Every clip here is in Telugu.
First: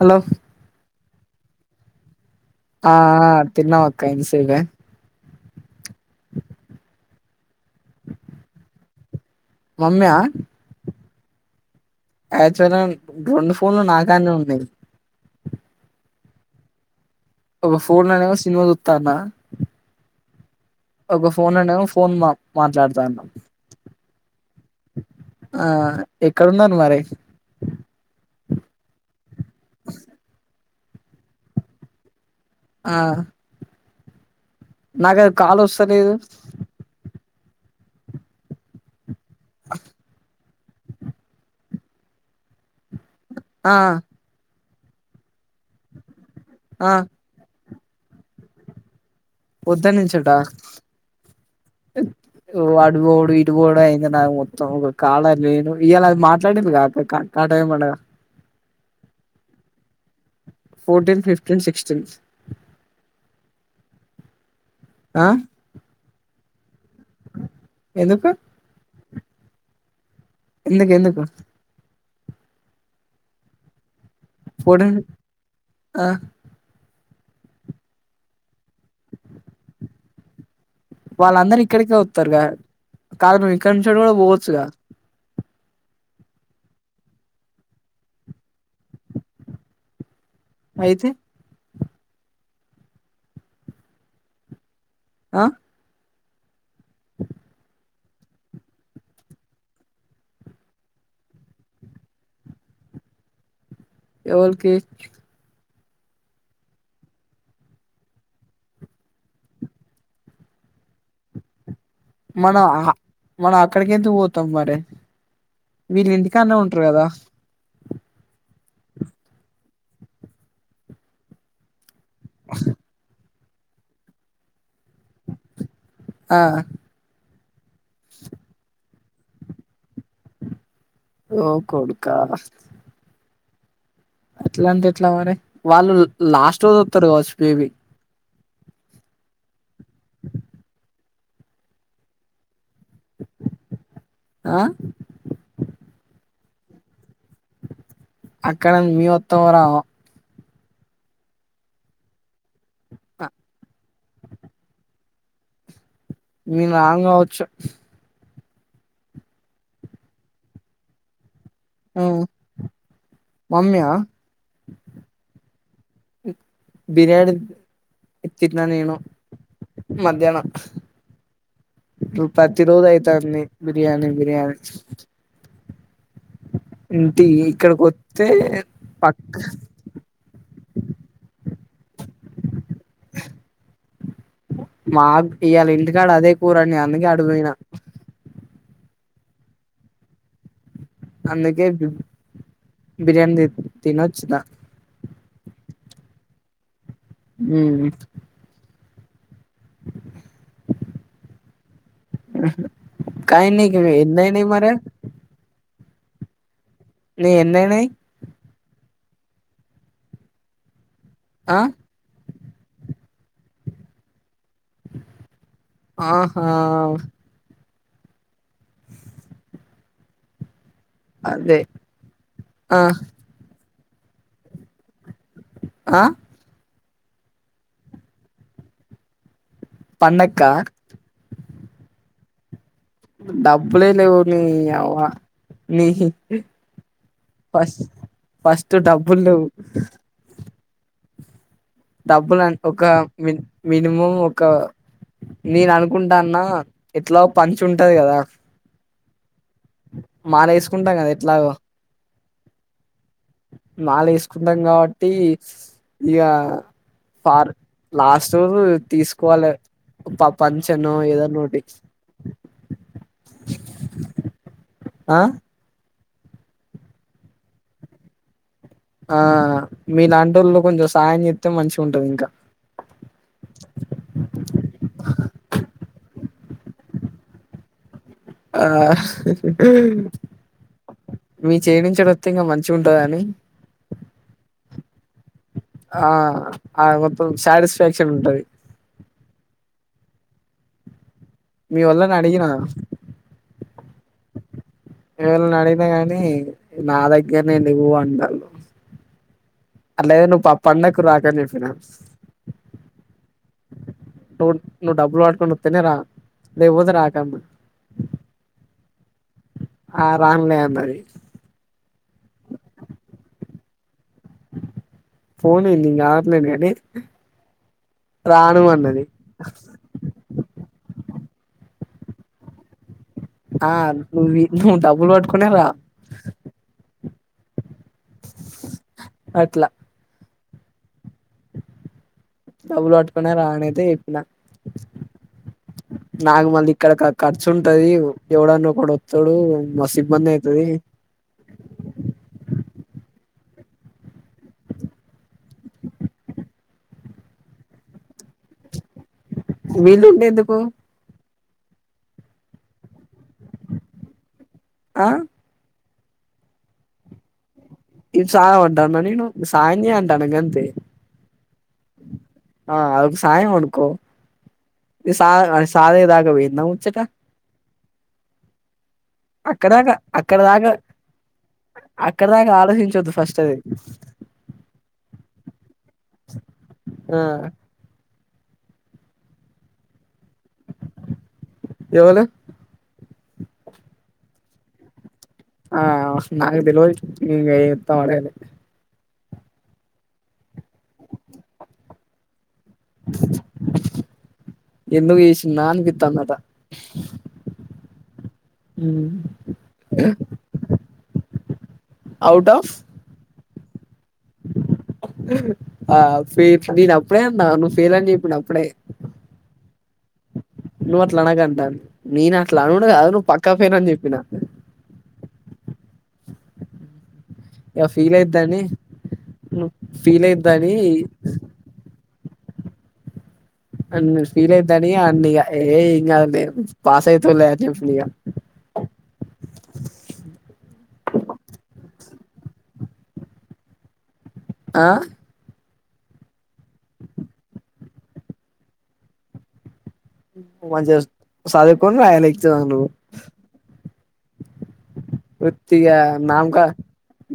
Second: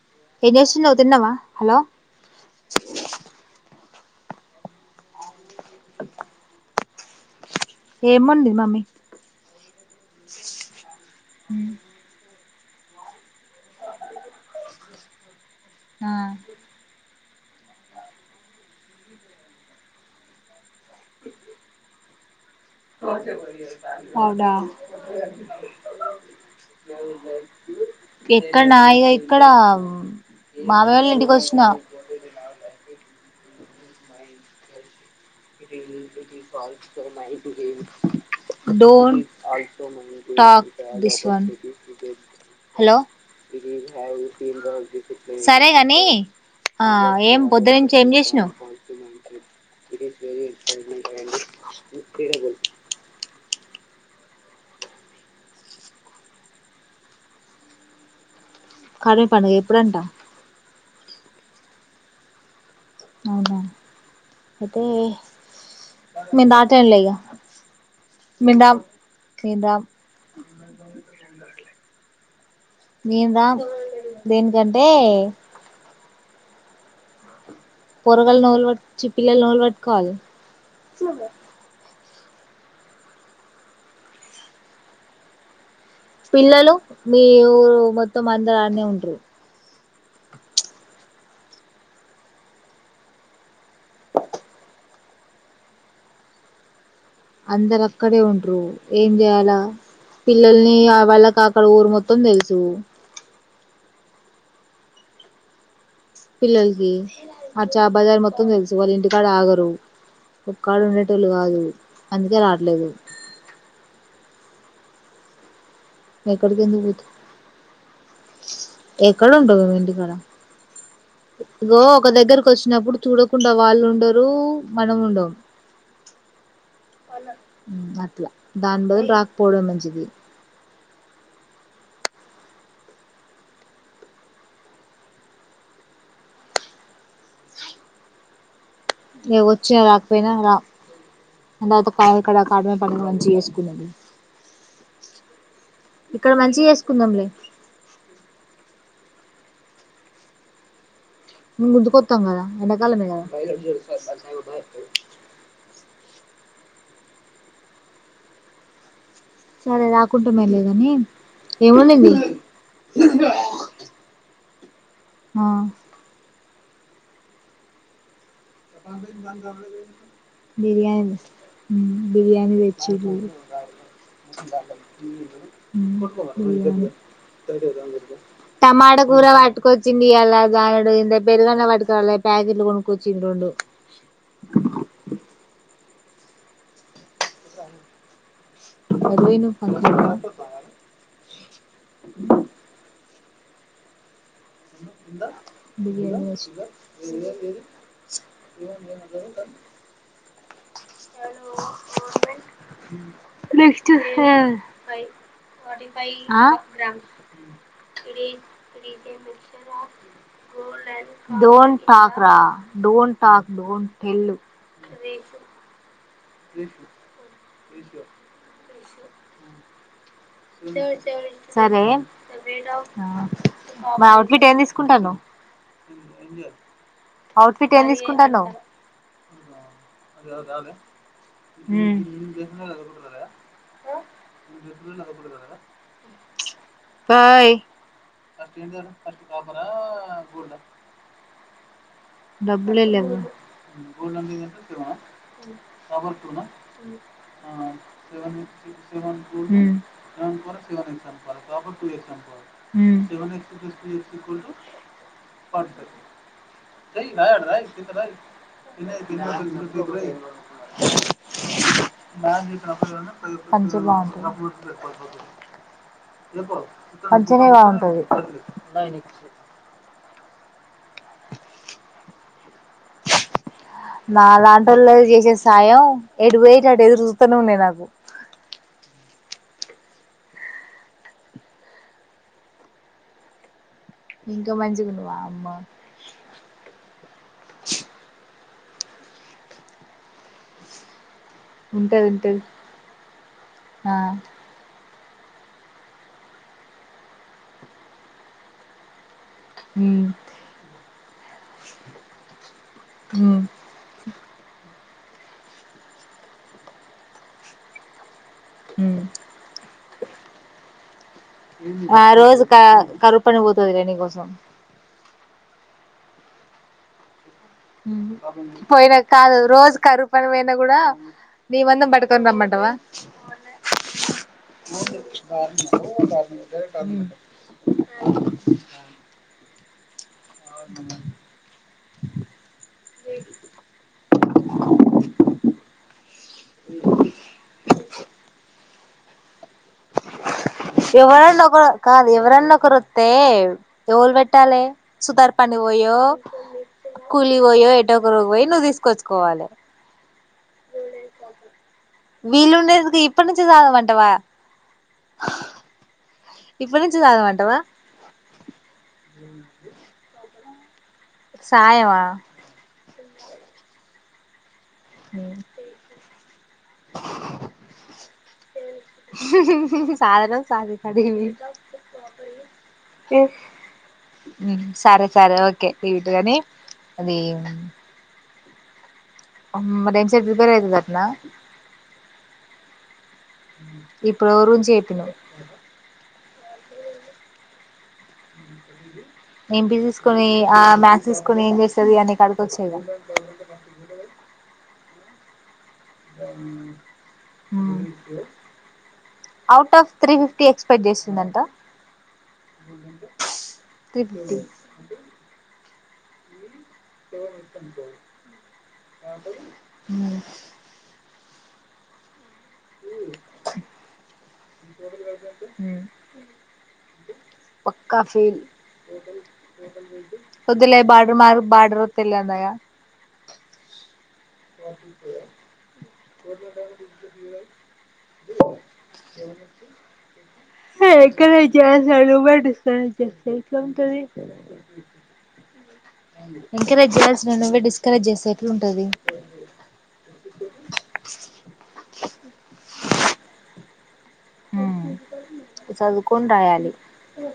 హలో ఏమ్ చేస్తున్నావు తిన్నావ హలో ఆ ఆ తిన్నమ్ అక్క ఇనిపిల అ ఏమంది మమ్మీ నన్న హ్మ్ యాచవల్ గన్ రెండు ఫోన్లు నాకానే ఉన్నాయి. ఆ ఒక ఫోన్ లోనో సినిమా సుత్తన్నా ఒక ఫోన్ లోనో ఫోన్ మా మాట్లాడతాన్న అవునా ఆ ఎక్కడున్నారు మరి ఇ ఎక్కడనాయే ఇక్కడ బాబాయివాళ్ళ ఇంటికి వచ్చిన ఆ నాగద్ డోర్ టాక్ దిస్ వన్ ఆ సరేగాని ఆ ఏం పొద్దు నుంచి ఏం చేసినావ్? పొద్దనుంచేడా? అడి ము పోయి ఇప్పుడు ఇటువోవుడు అయింది. నాది మొత్తం ఒక కాడ లేను ఇయ్యాలా మాట్లాడింది గా కాక కాటా ఏమనగా కడమ్ పండుగ ఎప్పుడంటా? ఫోర్టీన్ ఫిఫ్టీన్ సిక్స్టీన్ అవునాత అయితే ఆ మేం రాట్ తినాలే ఇగ ఎందుకు మేం రామ్ మేం రామ్ ఎందుకు ఎందుకు? మేం రామ్ దేనికంటే ఫోర్టీన్ ఆ పోరగల్ ను ఎవల్ వట్ చి పిల్లల్ నెవెల్ పట్కోవలె వాళ్ళందరు ఇక్కడికే వత్తరు గా కాదు నువ్ ఇక్కడి నుంచి కూడా పోవచ్చుగా పిల్లలు మీ ఊరు మొత్తం అందరు అన్నే ఉంటారు. అయితే ఆ అందరు అక్కడే ఉంట్రు ఏం చేయాలా? పిల్లల్ని ఆ వాళ్ళకి అక్కడ ఊరు మొత్తం తెలుసు ఎవలికి పిల్లలకి ఆ చా బజార్ మొత్తం తెలుసు వాళ్ళు ఇంటికాడ ఆగరు ఒక కాడు ఉండేటోళ్ళు కాదు. అందుకే మనం రావట్లేదు మనం అక్కడికి ఎందుకు పోతాం మరి వీళ్ళు ఇంటికన్నే ఎక్కడికి ఎందుకు ఉంటారు పోత కదా! ఎక్కడ ఉంటావు? నువ్ ఇంటి కాడ ఇగో ఒక దగ్గరకొచ్చినప్పుడు చూడకుండా వాళ్ళుండరు. మనముండమ్. ఆ అట్లా దాని బదుల్ రాక్పోడమే మంచిది. ఓ కొడుకా అట్లా అంటే ఎట్లా మరే వాళ్ళు లాస్ట్ రోజు వొత్తరు కావచ్చు మేబీ ఇగ వచ్చిన రాకపోయినా రా అందతవ్ పైన కడక్ పడన పండుగ మంచిగ చేసుకుందాం తియ్ ఆ ఇక్కడ మంచిగా చేసుకుందాంలే. అక్కడ మీమ్ అత్తమో రామో? మేం గుంజ్ కొత్తాం కదా ఎండాకాలమే మేము కదా. మేం రాంగవచ్చు. సరే రాకుంటామయే లేగని ఏమోండింది? ఉమ్, మమ్మీ ఆ ఆ బిర్యానీద్ తిన్నా నేను మధ్యాహ్నం బిర్యానీ ను బిర్యానీ ప్రతి రోజు తెచ్చిర్రు అయితంది బిర్యానీ బిర్యానీ బిర్యానీ ఇ ఇక్కడికొత్తె టమాటా కూర పట్టుకొచ్చిందియలా గారడేందే పెరుగన్న పట్టుకరాలే ప్యాకెట్లు కొనుక్కొచ్చిండ్ రోండు మాక్ ఇయళ ఇంటికాడ అదే కూరండిన అందుకే అటుపోయినా ఎటువోయినవ్ ఫంక్షన్కా అందుకే బి బిర్యానీ తి తినొచ్చిన బిర్యానీ తినొచ్ [unintelligible] కానీ నీకు ఏన్నాయినయ్ మరె అ ఎన్నయినాయి ఆ డోన్ ఠాక్ రా డోం టక్ డట్ టేల్ ఆహా తిస్ కొత్ అదే సరే ఆ మా అవుట్ఫిట్ ఏం తీసుకుంటనవ్ ఆ అవుట్ఫిట్ ఏం తీసుకుంటానవ్ పండక్క ఉమ్ డబ్బులే లేవ్ నీ అవ్వా నీహి ఫష్ ఫస్ట్ ఎంటిదటా ఫస్ట్ టపరా గోల్డా డబ్బులు డబ్బులే ఒక లేవ్వ మి మినిమం ఉమ్ ఒక నేను ఉమ్ అనుకుంటాన్నా ఎట్లా పంచి ఉంటది కదా మాలేసుకుంటాం కదా మాలేసుకుంటాం కాబట్టి ఇగ ఫార్ లాస్ట్ రోజు తీసుకోవాలే ప పంచనో ఏదన్నోటి పంచే బాగుంటది ఆ పంచేనే బాగుంటది ఆ మీలాంటోల్లు కొంచెం సాయం చేత్తె మంచిగుంటది ఇంకా [unintelligible] నా లాంటోల్లాక్ చేసే సాయం ఎటు పోయేటియి అటు ఎదురు చూత్తనే ఉన్నాయి నాకు ఆ మీ చేయినించెడ్ అత్తె ఇంకా మంచిగుంటదని ఇంకా మంచిగుండు వామ్మ ఆ ఆ మొత్తం సాటిస్ఫాక్షన్ ఉంటది మీ ఉంటది వొల్లన్ ఉంటది అడిగిన ఆ మీ వొళ్ళని అడిగినా గాని నా దగ్గర నే లెవ్వు అంటళ్లు ఉమ్ అట్లైదే నువ్వు పాపండక్కు రాకని చెప్పిన ఉమ్ టోన్ నువ్వు డబ్బులు పట్టుకొని అత్తేనే రా లేకపోతే రాకన్నా ఉమ్ ఆ రాన్ ఆ రోజు క కరుపని పోతది రే నీ కోసం పోనెంది ఇంగ ఆగట్లేను గని పోయిన కాదు రోజు కరుపని పోయినా కూడా నీ వందం పట్కొని రమ్మంటవా ఆ నువ్వు నువ్వు డబ్బులు పట్టుకునే రా ఉమ్ అట్లా అ డబ్బులు పట్టుకొనే రా అనైతే చెప్పిన నాకు మళ్ళీ ఇక్కడ ఖర్చు ఉంటది ఎవడన్నా కూడా వస్తాడు ఎవరన్నా ఒకరు కాదు ఎవరన్నా ఒకరు వత్తే ఎవుల్ వెట్టాలే సుధార్ పని పోయ్యో కూలి పోయో ఎటోటోకరు పోయి నువ్వు తీసుకోవచ్చు విల్లుండే ఎందుకు వీళ్ళ ఉండదుకి ఇప్పు నుంచి తాగమంటవా ఆ ఇప్పుడు నుంచి తగమంటవా ఇది సాయం అంటాన్న నేను సాయం చేయ్ అంటాన్న గంతే సాయమా ఆ ఆది ఒక సాయం అనుకో [unintelligible] పోయిందా ముచ్చట అక్కడ దాకా సాధన అక్కడ దాకా సాధి కాటికి అక్కడ దాకా ఆలోచించొద్దు పోయింది ఫస్ట్ అది సరే సరే ఓకే వీటిగానే అదే ఆ అమ్మ [unintelligible] రిపేర్ అయుతుందటన ఎవలు ఇప్పుడు ఏవరు గురించి చెప్పినావ్ [inaudible] ఇంటి తీసుకొని ఆ మ్యాథ్స్ తీసుకొని ఏం చేస్తది అని కడు వచ్చు ఇగ ఎందుకు చేసిన్న అనిపిత్తందట out of three fifty expect చేస్తుందంట అవుట్ ఆఫ్ త్రీ ఫిఫ్టీ ఆ [unintelligible] నువ్వు పేల్ అని చెప్పిన అప్పుడే హు నువ్వు అట్లా అనకు అంటాంది నేను అట్లా అనుడు కాదు నువ్వు పక్కా ఫెల్ అని చెప్పినా [inaudible] ఉ ఇగ పక్క ఫీల్ ఫెల్ అయిద్దని నువ్వు ఫీల్ అయిద్దని వద్దులే [unintelligible] అన్నయ్య అన్ని ఫీల్ అయితాని అన్న ఇగా ఏ ఏం కాదులే పాస్ అయితావులే అని చెప్పిన ఇగ ఎంకరేజ్ చే [inaudible] ఆ ఎంకరేజ్ చేయాల్సి నువ్వే డిస్కరేజ్ చేస్తే ఎట్లుంటది [unintelligible] చదువుకొని రాయాలి ఎగ్జామ్లు హుమ్ వుత్తిగా నామకా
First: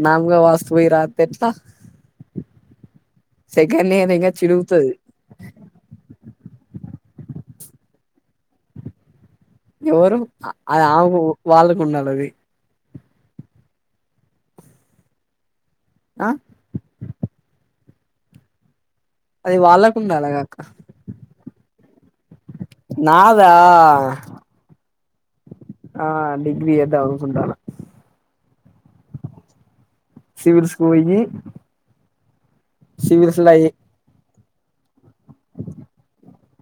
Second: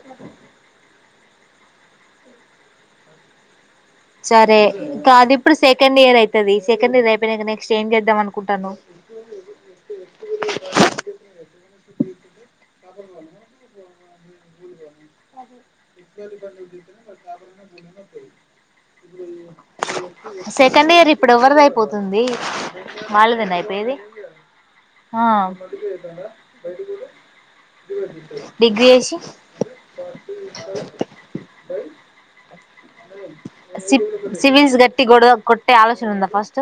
నామకా వాస్తు పోయి రాత్తే ఎట్లా సెకండ్ ఇయర్ ఇంగ సరే చినుగుతది కాదు ఇప్పుడు సెకండ్ ఇయర్ అయతది సె సెకండ్ ఇయర్ అయిపోయినాక నెక్స్ట్ ఏం చేద్దాం అనుకుంటానవ్ ఎవరు ఆది అమ ఆ వాళ్ళకు ఉండాల ఆది [unintelligible] ఆ [inaudible] అది వాళ్ళకు ఉండాలి గా అక్క సెకండ్ ఇయర్ ఇప్పుడు ఎవ్వరిది అయిపోతుంది నాదా వాళ్ళదేనా అయిపోయేది ఆ ఆ డిగ్రీ చేద్దాం అనుకుంటాన డిగ్రీ చేసి సివిల్స్ పోయి సివిల్స్ లో సివిల్స్ గట్టి గడ కొట్టే ఆలోచన ఉందా ఫస్ట్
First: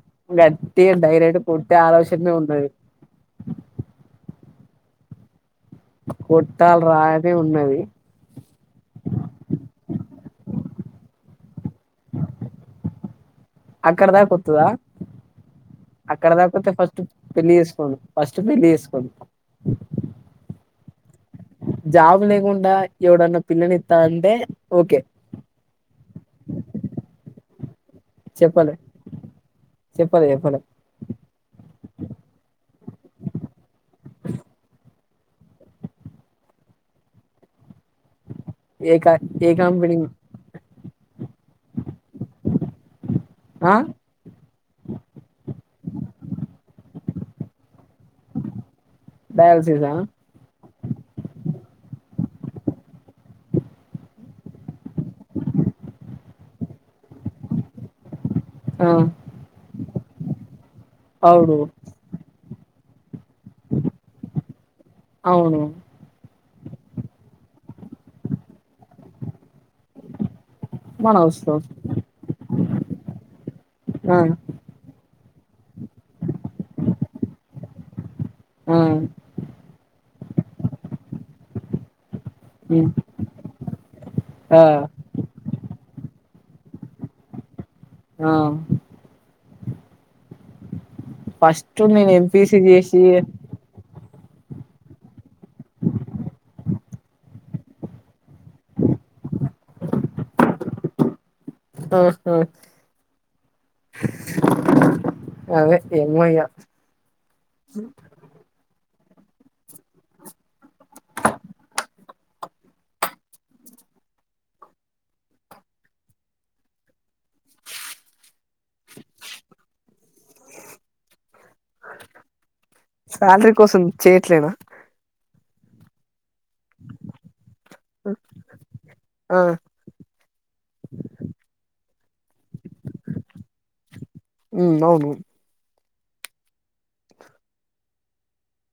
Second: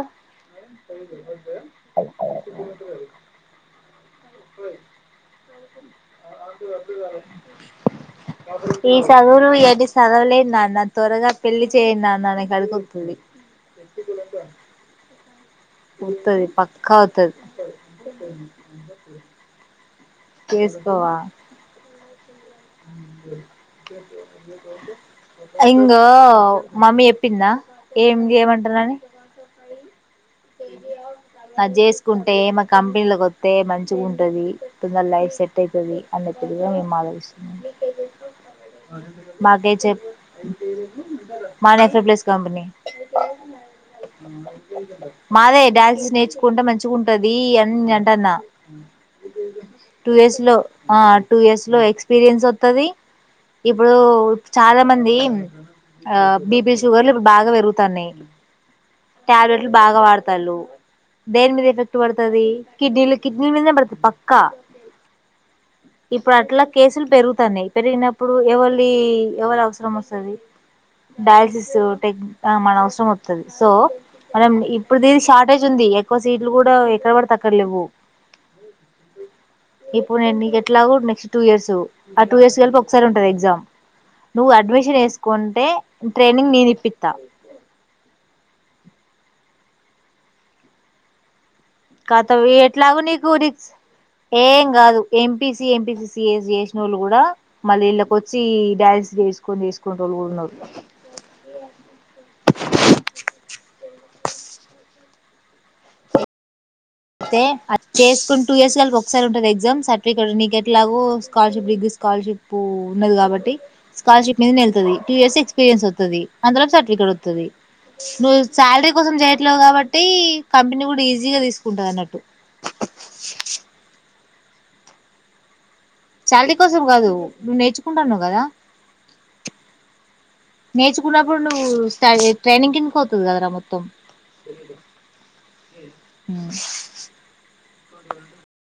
టే డైరెక్ట్ కొట్టే ఆలోచన ఏ ఉన్నది కొట్టాలి రా అనే ఉన్నది ఈ చదువులు ఇవన్నీ చదవలేం నాన్న త్వరగా పెళ్లి చేయి నాన్న నాకు అడుగుతుంది అక్కడ దాక వత్తువా అక్కడ వత్తది దాకపోతే పక్కా ఫస్ట్ వత్తది పెళ్లి చేసుకోండి ఫస్ట్ పెళ్లి చేసుకోను చేసుకోవా జాబ్ లేకుండా డా ఎవడన్న పిల్లని ఇత్తానంటే ఓకే ఇంగో ఏమి చెప్పలే ఏమంటున్నాని చెప్పలే చెప్పలే అది చేసుకుంటే మకి కంపెనీలకు వస్తే మంచిగా ఉంటుంది తొందర లైఫ్ సెట్ అవుతుంది అన్నట్టుగా మేము మానేశాం ఏ క మా ఏ కంపెనీ [unintelligible] మాదా ట్రిపుల్ స్ కంపెనీ ఆ మాదే డ్యాన్సెస్ నేర్చుకుంటే మంచిగా ఉంటది అని అంటన్న డయాలసిసా టూ ఇయర్స్ లో ఆ టూ ఇయర్స్ లో ఎక్స్ ఎక్స్పీరియన్స్ వత్తది ఇప్పుడు చాలా మంది ఆ బిపి షుగర్లు బాగా పెరుగుతన్నాయి ఆ టాబ్లెట్లు బాగా వాడతండ్రు దేన్ అవును మీద ఎఫెక్ట్ పడుతది కిడ్నీ లకి కిడ్నీ మీదే పడుతుంది పక్కా అవును ఇప్పుడు అట్లా కేసులు పెరుగుతాన్నాయి పెరిగినప్పుడు ఎవలిది ఎవరి అవసరం వస్తది మన అవసరం డయాలసిస్ టె మన అవసరం వత్తది సో ఆ మనం ఇప్పుడు ద షార్ట్ అడ్వాన్టేజ్ ఉంది ఎక్కువ సీట్లు కూడా ఎక్కడ కూడా పడితే అక్కర్లేవ్వు ఆ ఇప్పుడు నేను నీకు ఎట్లాగ నెక్స్ట్ టూ ఇయర్స్ ఆ టూ ఇయర్స్ కలిపి ఉమ్, ఒకసారి ఉంటది ఎగ్జామ్ నువ్వు ఆ అడ్మిషన్ వేసుకుంటే ట్రైనింగ్ నేను ఇప్పిత్తా ఆ ఫస్ట్ నేను ఖతం ఎంపిసి ఎట్లాగో చేసి నీకు రిక్స్ ఏం కాదు ఎంపీసి ఎంపీసి సిఏసి చేసిన వాళ్ళు కూడా మళ్ళీ ఇళ్ళక వచ్చి డ వేసుకొని వేసుకొని వాళ్ళు కూడా ఉన్నారు ఆహా అదే ఎమయ అయితే అది చేసుకుని టూ ఇయర్స్ కి వెళ్ళిపో ఒకసారి ఉంటది ఎగ్జామ్ సర్టిఫికెట్ నీకు ఎట్లాగో స్కాలర్షిప్ డిగ్రీ స్కాలర్షిప్పు ఉన్నది కాబట్టి స్కాలర్షిప్ మీద నెళ్తది టూ ఇయర్స్ ఎక్స్పీరియన్స్ వత్తది అంతలో సర్టిఫికేట్ వత్తది నువ్వు శాలరీ కోసం చేయట్లేవు కాబట్టి కంపెనీ కూడా ఈజీగా తీసుకు ఉంటది అన్నట్టు శాలరీ కోసం చేయట్లేదా శాలరీ కోసం కాదు నువ్వు నేర్చుకుంటాన్నావ్ కదా ఆ నేర్చుకున్నప్పుడు నువ్వు స్టయి ట్రైనింగ్ కిందకి ఒత్తది కదరా మొత్తం మ్ అవును [inaudible]